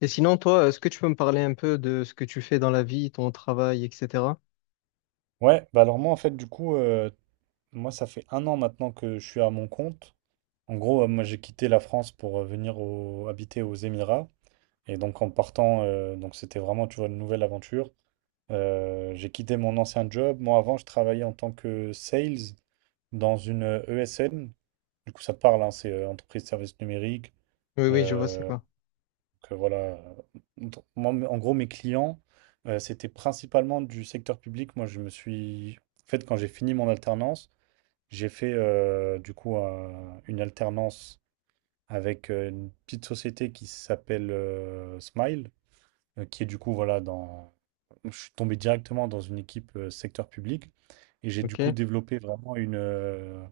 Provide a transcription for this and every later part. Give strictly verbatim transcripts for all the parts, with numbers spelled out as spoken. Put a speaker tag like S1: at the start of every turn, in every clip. S1: Et sinon, toi, est-ce que tu peux me parler un peu de ce que tu fais dans la vie, ton travail, et cetera?
S2: Ouais, bah alors moi en fait du coup, euh, moi ça fait un an maintenant que je suis à mon compte. En gros, euh, moi j'ai quitté la France pour euh, venir au- habiter aux Émirats. Et donc en partant, euh, donc c'était vraiment, tu vois, une nouvelle aventure. Euh, j'ai quitté mon ancien job. Moi avant, je travaillais en tant que sales dans une euh, E S N. Du coup, ça parle, hein, c'est euh, entreprise de services numériques.
S1: Oui, oui, je vois, c'est
S2: Euh,
S1: quoi.
S2: donc, euh, voilà. Donc, moi, m- en gros, mes clients, euh, c'était principalement du secteur public. Moi, je me suis... En fait, quand j'ai fini mon alternance, j'ai fait euh, du coup un- une alternance avec euh, une petite société qui s'appelle euh, Smile, euh, qui est du coup voilà dans. Je suis tombé directement dans une équipe euh, secteur public et j'ai du coup
S1: OK.
S2: développé vraiment une, euh,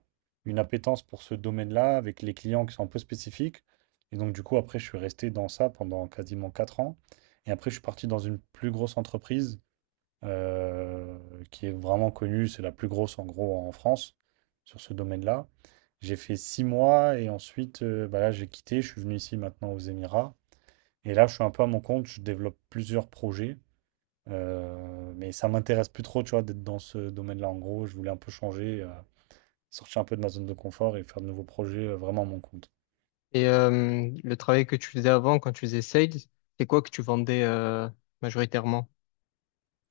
S2: une appétence pour ce domaine-là avec les clients qui sont un peu spécifiques. Et donc du coup après je suis resté dans ça pendant quasiment quatre ans. Et après je suis parti dans une plus grosse entreprise euh, qui est vraiment connue. C'est la plus grosse en gros en France sur ce domaine-là. J'ai fait six mois et ensuite, euh, bah là, j'ai quitté. Je suis venu ici maintenant aux Émirats. Et là, je suis un peu à mon compte. Je développe plusieurs projets. euh, mais ça m'intéresse plus trop, tu vois, d'être dans ce domaine-là. En gros, je voulais un peu changer, euh, sortir un peu de ma zone de confort et faire de nouveaux projets euh, vraiment à mon compte.
S1: Et euh, le travail que tu faisais avant, quand tu faisais sales, c'est quoi que tu vendais euh, majoritairement?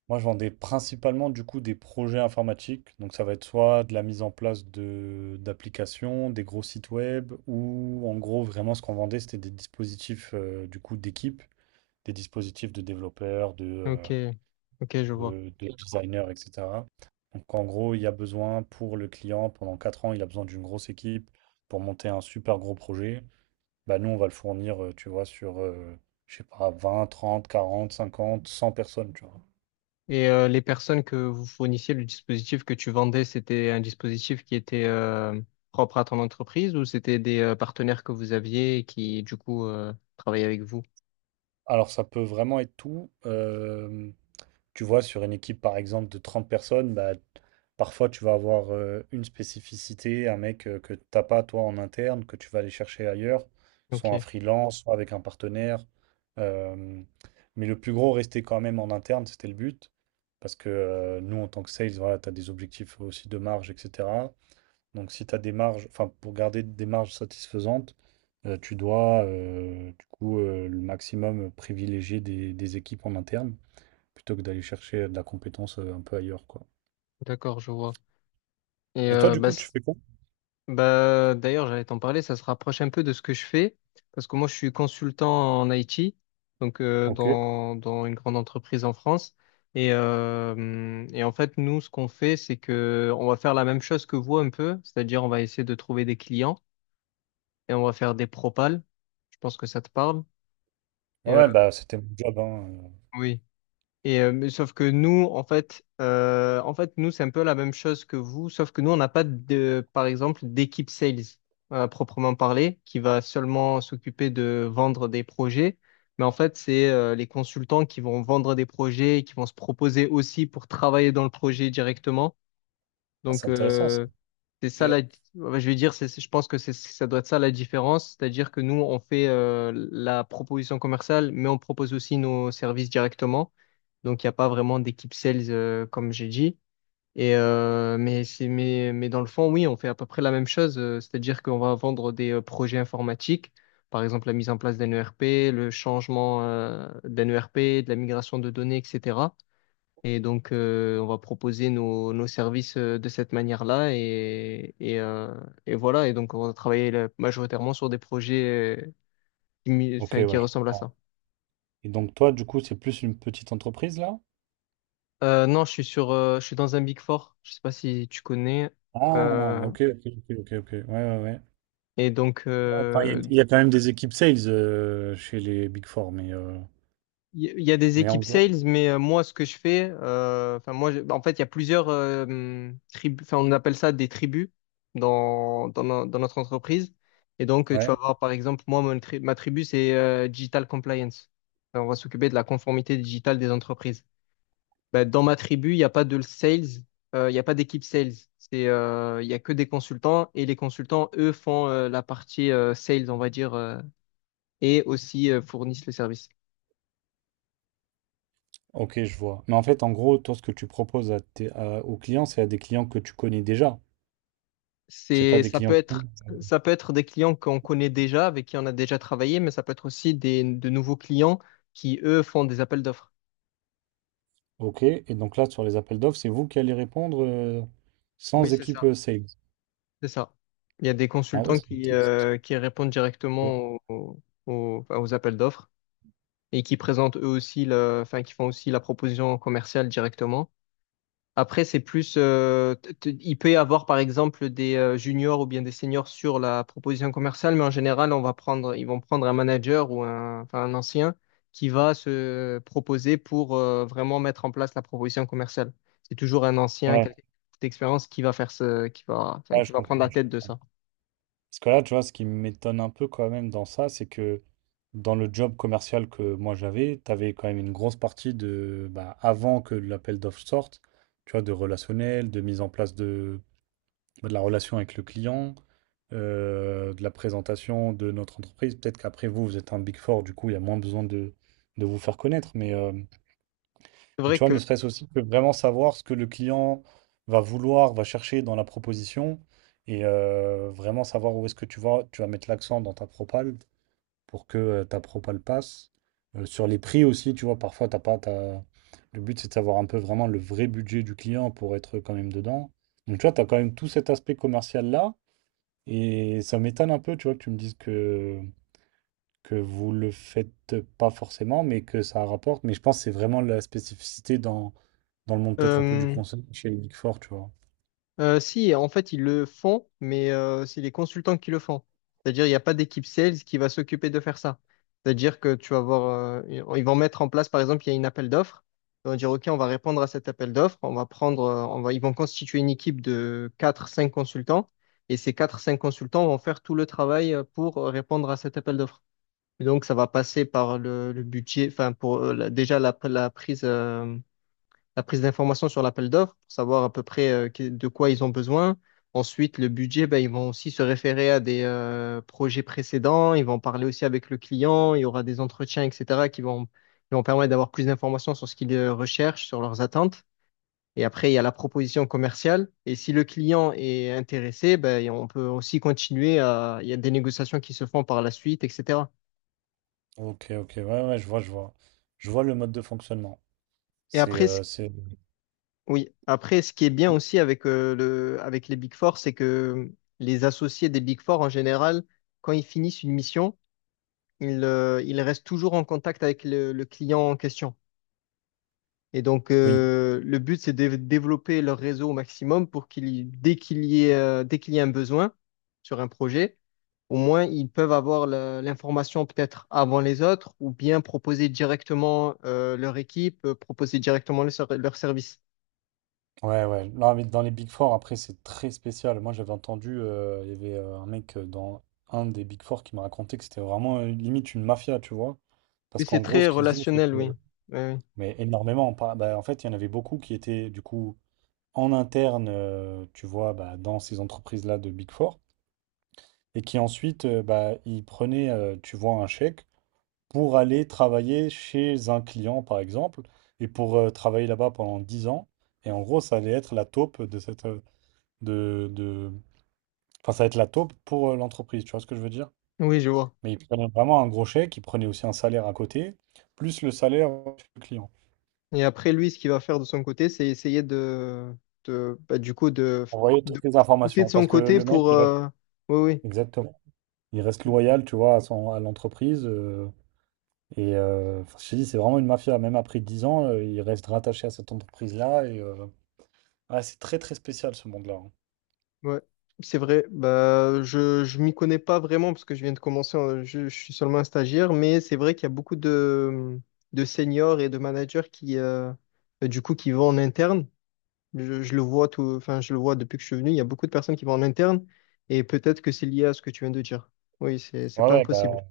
S2: Moi, je vendais principalement du coup des projets informatiques. Donc, ça va être soit de la mise en place de d'applications, des gros sites web, ou en gros, vraiment, ce qu'on vendait, c'était des dispositifs euh, du coup d'équipe, des dispositifs de développeurs, de, euh,
S1: OK. OK, je vois.
S2: de, de designers, et cetera. Donc, en gros, il y a besoin pour le client, pendant quatre ans, il a besoin d'une grosse équipe pour monter un super gros projet. Bah, nous, on va le fournir, euh, tu vois, sur, euh, je sais pas, vingt, trente, quarante, cinquante, cent personnes, tu vois.
S1: Et euh, les personnes que vous fournissiez, le dispositif que tu vendais, c'était un dispositif qui était euh, propre à ton entreprise ou c'était des euh, partenaires que vous aviez et qui, du coup, euh, travaillaient avec vous?
S2: Alors, ça peut vraiment être tout. Euh, tu vois, sur une équipe, par exemple, de trente personnes, bah, parfois, tu vas avoir euh, une spécificité, un mec euh, que tu n'as pas, toi, en interne, que tu vas aller chercher ailleurs, soit
S1: OK,
S2: en freelance, soit avec un partenaire. Euh, mais le plus gros, rester quand même en interne, c'était le but. Parce que euh, nous, en tant que sales, voilà, tu as des objectifs aussi de marge, et cetera. Donc, si tu as des marges, enfin, pour garder des marges satisfaisantes, euh, tu dois, euh, du coup, euh, le maximum privilégier des, des équipes en interne plutôt que d'aller chercher de la compétence euh, un peu ailleurs, quoi.
S1: d'accord, je vois. Et
S2: Et toi,
S1: euh,
S2: du
S1: bah,
S2: coup,
S1: c-
S2: tu fais quoi?
S1: Bah, d'ailleurs, j'allais t'en parler, ça se rapproche un peu de ce que je fais, parce que moi, je suis consultant en I T, donc euh,
S2: Ok.
S1: dans, dans une grande entreprise en France. Et, euh, et en fait, nous, ce qu'on fait, c'est que on va faire la même chose que vous un peu, c'est-à-dire on va essayer de trouver des clients et on va faire des propals. Je pense que ça te parle. Et,
S2: Ouais,
S1: euh,
S2: bah, c'était mon job, hein. euh.
S1: oui. Et euh, mais sauf que nous, en fait, euh, en fait, nous, c'est un peu la même chose que vous, sauf que nous, on n'a pas de, par exemple, d'équipe sales euh, à proprement parler, qui va seulement s'occuper de vendre des projets. Mais en fait, c'est euh, les consultants qui vont vendre des projets, qui vont se proposer aussi pour travailler dans le projet directement.
S2: Ah,
S1: Donc,
S2: c'est intéressant, ça.
S1: euh, c'est
S2: Ok,
S1: ça la, ouais, je vais dire, c'est, c'est- je pense que c'est, ça doit être ça la différence, c'est-à-dire que nous, on fait euh, la proposition commerciale, mais on propose aussi nos services directement. Donc, il n'y a pas vraiment d'équipe sales, euh, comme j'ai dit. Et, euh, mais, c'est, mais, mais dans le fond, oui, on fait à peu près la même chose, euh, c'est-à-dire qu'on va vendre des euh, projets informatiques, par exemple la mise en place d'un E R P, le changement euh, d'un E R P, de la migration de données, et cetera. Et donc, euh, on va proposer nos, nos services euh, de cette manière-là. Et, et, euh, et voilà. Et donc, on va travailler là, majoritairement sur des projets euh, qui, mi-
S2: Ok,
S1: enfin, qui
S2: ouais, je
S1: ressemblent à
S2: comprends.
S1: ça.
S2: Et donc, toi, du coup, c'est plus une petite entreprise, là?
S1: Euh, non, je suis sur, euh, je suis dans un Big Four. Je sais pas si tu connais.
S2: Ah,
S1: Euh,
S2: ok, ok, ok, ok, ok. Ouais, ouais, ouais.
S1: et donc,
S2: Ouais, enfin, il y, a
S1: euh,
S2: il y a quand même des équipes sales euh, chez les Big Four, mais, euh,
S1: Il y il y a des
S2: mais en
S1: équipes
S2: gros,
S1: sales, mais euh, moi, ce que je fais, euh, enfin moi, je- bah, en fait, il y a plusieurs euh, hum, tribus, enfin on appelle ça des tribus dans, dans, no- dans notre entreprise. Et donc, euh, tu vas
S2: ouais.
S1: voir, par exemple, moi, mon tri- ma tribu, c'est euh, Digital Compliance. Enfin, on va s'occuper de la conformité digitale des entreprises. Ben, dans ma tribu, il n'y a pas de sales, euh, il n'y a pas d'équipe sales. C'est, euh, il n'y a que des consultants et les consultants, eux, font euh, la partie euh, sales, on va dire, euh, et aussi euh, fournissent le service.
S2: Ok, je vois. Mais en fait, en gros, toi, ce que tu proposes à tes- à- aux clients, c'est à des clients que tu connais déjà. C'est pas
S1: C'est,
S2: des
S1: ça peut
S2: clients qui...
S1: être,
S2: Euh,
S1: Ça peut être des clients qu'on connaît déjà, avec qui on a déjà travaillé, mais ça peut être aussi des, de nouveaux clients qui, eux, font des appels d'offres.
S2: Ok, et donc là, sur les appels d'offres, c'est vous qui allez répondre euh,
S1: Oui,
S2: sans
S1: c'est
S2: équipe
S1: ça.
S2: euh, sales.
S1: C'est ça. Il y a des
S2: Ah ouais,
S1: consultants
S2: c'est...
S1: qui, euh, qui répondent directement aux, aux, aux appels d'offres et qui présentent eux aussi, le, enfin, qui font aussi la proposition commerciale directement. Après, c'est plus, euh, t- t- il peut y avoir par exemple des euh, juniors ou bien des seniors sur la proposition commerciale, mais en général, on va prendre, ils vont prendre un manager ou un, enfin, un ancien qui va se proposer pour euh, vraiment mettre en place la proposition commerciale. C'est toujours un ancien,
S2: Ouais,
S1: quelqu'un d'expérience qui va faire ce, qui va, enfin,
S2: ouais,
S1: qui
S2: je
S1: va prendre la
S2: comprends, je
S1: tête de
S2: comprends.
S1: ça.
S2: Parce que là, tu vois, ce qui m'étonne un peu quand même dans ça, c'est que dans le job commercial que moi j'avais, tu avais quand même une grosse partie de, bah, avant que l'appel d'offres sorte, tu vois, de relationnel, de mise en place de. De la relation avec le client, euh, de la présentation de notre entreprise. Peut-être qu'après vous, vous êtes un Big Four, du coup, il y a moins besoin de, de vous faire connaître. Mais, euh,
S1: C'est
S2: mais tu
S1: vrai
S2: vois,
S1: que
S2: ne serait-ce aussi que vraiment savoir ce que le client va vouloir, va chercher dans la proposition et euh, vraiment savoir où est-ce que tu vas, tu vas mettre l'accent dans ta propale pour que euh, ta propale passe. Euh, sur les prix aussi, tu vois, parfois, t'as pas, t'as- le but, c'est de savoir un peu vraiment le vrai budget du client pour être quand même dedans. Donc, tu vois, tu as quand même tout cet aspect commercial-là. Et ça m'étonne un peu, tu vois, que tu me dises que, que vous le faites pas forcément, mais que ça rapporte. Mais je pense que c'est vraiment la spécificité dans, dans le monde peut-être un peu du
S1: euh,
S2: conseil chez les Big Four, tu vois.
S1: Euh, si, en fait, ils le font, mais euh, c'est les consultants qui le font. C'est-à-dire, il n'y a pas d'équipe sales qui va s'occuper de faire ça. C'est-à-dire que tu vas voir, euh, ils vont mettre en place, par exemple, il y a une appel d'offres. Ils vont dire, OK, on va répondre à cet appel d'offres. On va prendre, euh, on va, Ils vont constituer une équipe de quatre, cinq consultants. Et ces quatre, cinq consultants vont faire tout le travail euh, pour répondre à cet appel d'offres. Et donc, ça va passer par le, le budget, enfin, pour euh, la- déjà la, la prise. euh, la prise d'informations sur l'appel d'offres pour savoir à peu près euh, que- de quoi ils ont besoin. Ensuite, le budget, ben, ils vont aussi se référer à des euh, projets précédents, ils vont parler aussi avec le client, il y aura des entretiens, et cetera, qui vont, qui vont permettre d'avoir plus d'informations sur ce qu'ils euh, recherchent, sur leurs attentes. Et après, il y a la proposition commerciale. Et si le client est intéressé, ben, on peut aussi continuer à... Il y a des négociations qui se font par la suite, et cetera.
S2: Ok, ok, ouais, ouais, je vois, je vois. Je vois le mode de fonctionnement.
S1: Et
S2: C'est,
S1: après, ce
S2: euh, c'est...
S1: Oui, après, ce qui est bien aussi avec, euh, le, avec les Big Four, c'est que les associés des Big Four, en général, quand ils finissent une mission, ils, euh, ils restent toujours en contact avec le, le client en question. Et donc,
S2: Oui.
S1: euh, le but, c'est de développer leur réseau au maximum pour qu'il, y- dès qu'il y ait, euh, dès qu'il y a un besoin sur un projet, au moins, ils peuvent avoir la- l'information peut-être avant les autres ou bien proposer directement, euh, leur équipe, euh, proposer directement leur, ser- leur service.
S2: Ouais, ouais. Non, mais dans les Big Four, après, c'est très spécial. Moi, j'avais entendu, euh, il y avait euh, un mec euh, dans un des Big Four qui m'a raconté que c'était vraiment euh, limite une mafia, tu vois. Parce
S1: Oui, c'est
S2: qu'en gros,
S1: très
S2: ce qu'ils faisaient, c'est
S1: relationnel, oui.
S2: que.
S1: Oui, oui.
S2: Mais énormément. pas- bah, en fait, il y en avait beaucoup qui étaient, du coup, en interne, euh, tu vois, bah, dans ces entreprises-là de Big Four. Et qui ensuite, euh, bah, ils prenaient, euh, tu vois, un chèque pour aller travailler chez un client, par exemple, et pour euh, travailler là-bas pendant dix ans. Et en gros, ça allait être la taupe de cette, euh, de, de... Enfin, ça va être la taupe pour euh, l'entreprise, tu vois ce que je veux dire?
S1: Oui, je vois.
S2: Mais ils prenaient vraiment un gros chèque, ils prenaient aussi un salaire à côté, plus le salaire du client.
S1: Et après, lui, ce qu'il va faire de son côté, c'est essayer de, de bah, du coup, de,
S2: On voyait
S1: de
S2: toutes les
S1: pousser de
S2: informations,
S1: son
S2: parce que
S1: côté
S2: le mec,
S1: pour.
S2: il reste...
S1: euh, Oui,
S2: Exactement. Il reste loyal, tu vois, à son, à l'entreprise. euh, et euh, enfin, je te dis, c'est vraiment une mafia. Même après dix ans, euh, il reste rattaché à cette entreprise-là. Et euh, ouais, c'est très, très spécial, ce monde-là. hein.
S1: oui, ouais. C'est vrai. Bah, je, je m'y connais pas vraiment parce que je viens de commencer. Euh, Je, je suis seulement un stagiaire, mais c'est vrai qu'il y a beaucoup de, de seniors et de managers qui, euh, bah, du coup, qui vont en interne. Je, je le vois tout, enfin, je le vois depuis que je suis venu. Il y a beaucoup de personnes qui vont en interne et peut-être que c'est lié à ce que tu viens de dire. Oui, c'est, c'est
S2: Ouais,
S1: pas
S2: ouais,
S1: impossible.
S2: bah,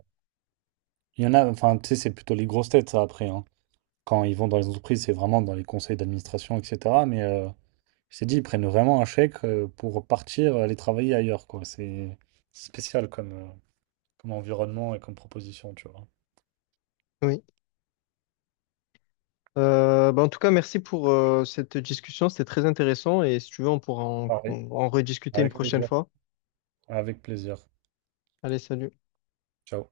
S2: il y en a, enfin, tu sais, c'est plutôt les grosses têtes, ça, après. hein. Quand ils vont dans les entreprises, c'est vraiment dans les conseils d'administration, et cetera. Mais euh, je t'ai dit, ils prennent vraiment un chèque euh, pour partir euh, aller travailler ailleurs, quoi. C'est c'est spécial comme, euh, comme environnement et comme proposition, tu vois.
S1: Oui. Euh, bah, en tout cas, merci pour euh, cette discussion. C'était très intéressant et si tu veux, on pourra en
S2: Pareil,
S1: en- en rediscuter une
S2: avec
S1: prochaine
S2: plaisir.
S1: fois.
S2: Avec plaisir.
S1: Allez, salut.
S2: Ciao.